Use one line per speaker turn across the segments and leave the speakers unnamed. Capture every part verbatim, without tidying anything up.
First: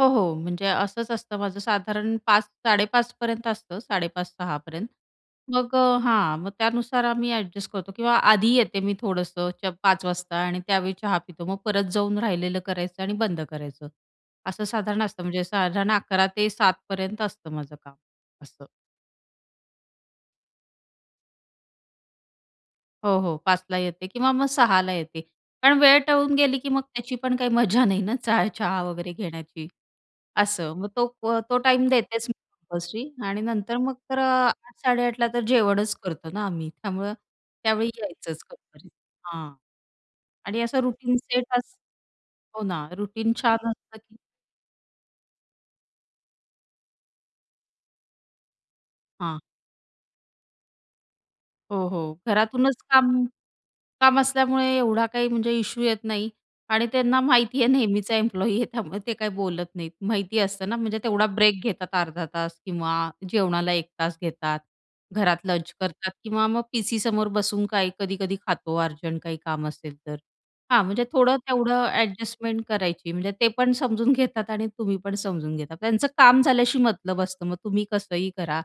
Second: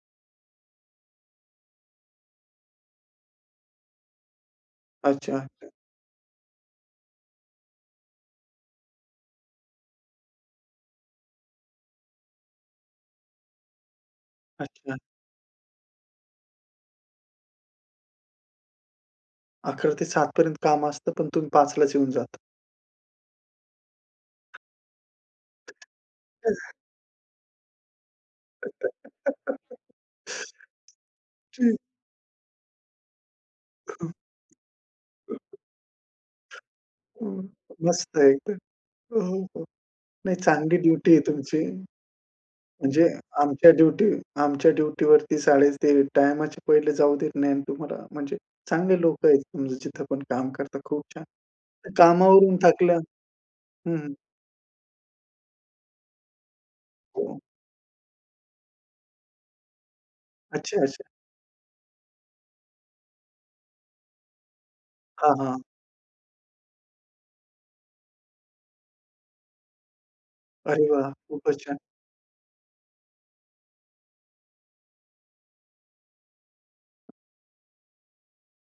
हो, हो. म्हणजे असंच असतं माझं. साधारण पाच साडे, पाच पर्यंत असतं, साडे पाच, सहा पर्यंत.
अच्छा, अच्छा.
मग अ, हां, मग त्यानुसार आम्ही अ‍ॅडजस्ट करतो किंवा आधी येते मी थोडंसंच पाच वाजता आणि त्यावेळी चहा पितो. मग परत जाऊन राहिलेलं करायचं आणि बंद करायचं, असं
अच्छा.
साधारण असतं. म्हणजे साधारण अकरा ते सात पर्यंत असतं माझं काम, असं.
अकरा ते सात पर्यंत काम असतं पण तुम्ही पाच लाच येऊन जाता.
हो, हो. पाच ला येते किंवा मग सहा ला येते. पण वेळ टळून गेली की
[unintelligible]
मग त्याची पण काही मजा नाही ना चहा, चहा वगैरे घेण्याची असं. मग तो अ, तो
ठीक.
टाईम देतेच मी कंपल्सरी आणि नंतर मग
हं.
तर अ, आठ साडेआठ ला तर अ, जेवणच करतो ना आम्ही, त्यामुळं
हं,
त्यावेळी
मस्त आहे
यायचंच
तर.
कंपनीत,
हो, हो,
हां
हो नाही
आणि
चांगली
असं
ड्युटी
रुटीन
आहे
सेट
तुमची.
अस हो ना,
म्हणजे
रुटीन छान
आमच्या
असलं
ड्युटी
की
आमच्या ड्युटीवरती साडे ते टाईमच्या पहिले जाऊ देत नाही ना तुम्हाला. म्हणजे चांगले लोकं
हां.
आहेत जिथे पण काम करता. खूप छान.
हो, हो
कामावरून
घरातूनच
थकल्या
काम
हं, हं.
काम असल्यामुळे एवढा काही म्हणजे इश्यू येत नाही. आणि त्यांना
हो.
माहिती आहे नेहमीचा एम्प्लॉयी आहे त्यामुळे ते काही बोलत नाहीत. माहिती असतं ना,
अच्छा,
म्हणजे
अच्छा.
तेवढा ब्रेक घेतात अर्धा तास किंवा जेवणाला एक तास घेतात.
हां,
घरात
हां.
लंच करतात किंवा मग पीसीसमोर बसून काही कधी-कधी खातो अर्जंट काही काम असेल तर. हां,
अरे
म्हणजे
वाह!
थोडं
खूपच छान.
तेवढं अ‍ॅडजस्टमेंट करायची, म्हणजे ते पण समजून घेतात आणि तुम्ही पण समजून घेतात. त्यांचं काम झाल्याशी मतलब असतं, मग तुम्ही कसंही करा.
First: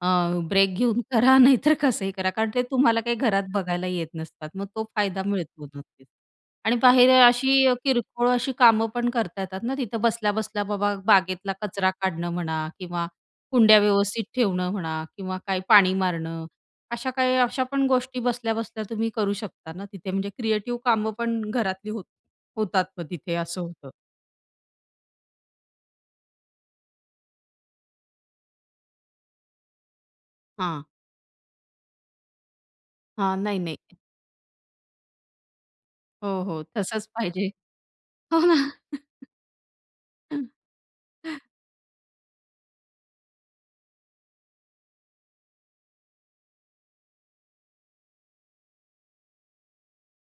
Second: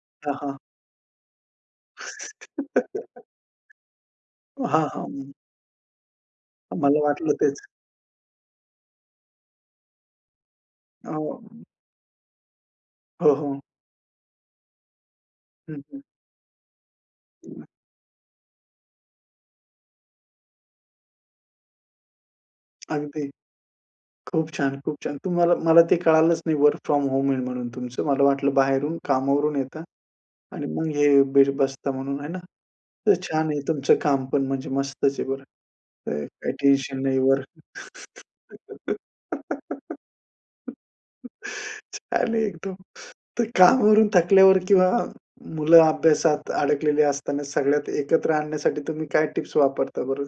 अ,
हां, हां.
ब्रेक घेऊन करा नाही तर कसंही करा कारण ते तुम्हाला काही घरात बघायला येत नसतात. मग तो
हां,
फायदा
हां.
मिळतो नक्कीच. आणि
मला
बाहेर अ,
वाटलं तेच.
अशी अ, किरकोळ अशी कामं पण करता येतात ना तिथं बसल्या-बसल्या, बाबा बागेतला
अं
कचरा काढणं म्हणा किंवा
हो, हो.
कुंड्या व्यवस्थित ठेवणं म्हणा किंवा काय
हं,
पाणी
हं.
मारणं अशा काही अशा
[unintelligible]
पण गोष्टी बसल्या-बसल्या तुम्ही करू शकता ना तिथे म्हणजे क्रिएटिव्ह कामं पण घरातली होत होतात मग
अगदी,
तिथे असं होतं
खूप छान, खूप छान. तुम्हाला मला ते कळालंच नाही वर्क फ्रॉम होम आहे म्हणून तुमचं. मला वाटलं बाहेरून कामावरून येता आणि
हां.
मग हे बीर बसता म्हणून आहे ना? तर
हां,
छान
नाही
आहे तुमचं
नाही.
काम, पण म्हणजे मस्तच आहे बरं, तर
हो,
काही
हो.
टेन्शन
तसंच
नाही,
पाहिजे.
वर्क छान आहे एकदम. तर कामावरून थकल्यावर किंवा मुलं अभ्यासात अडकलेली असताना सगळ्यात एकत्र आणण्यासाठी तुम्ही काय टिप्स वापरता बरं?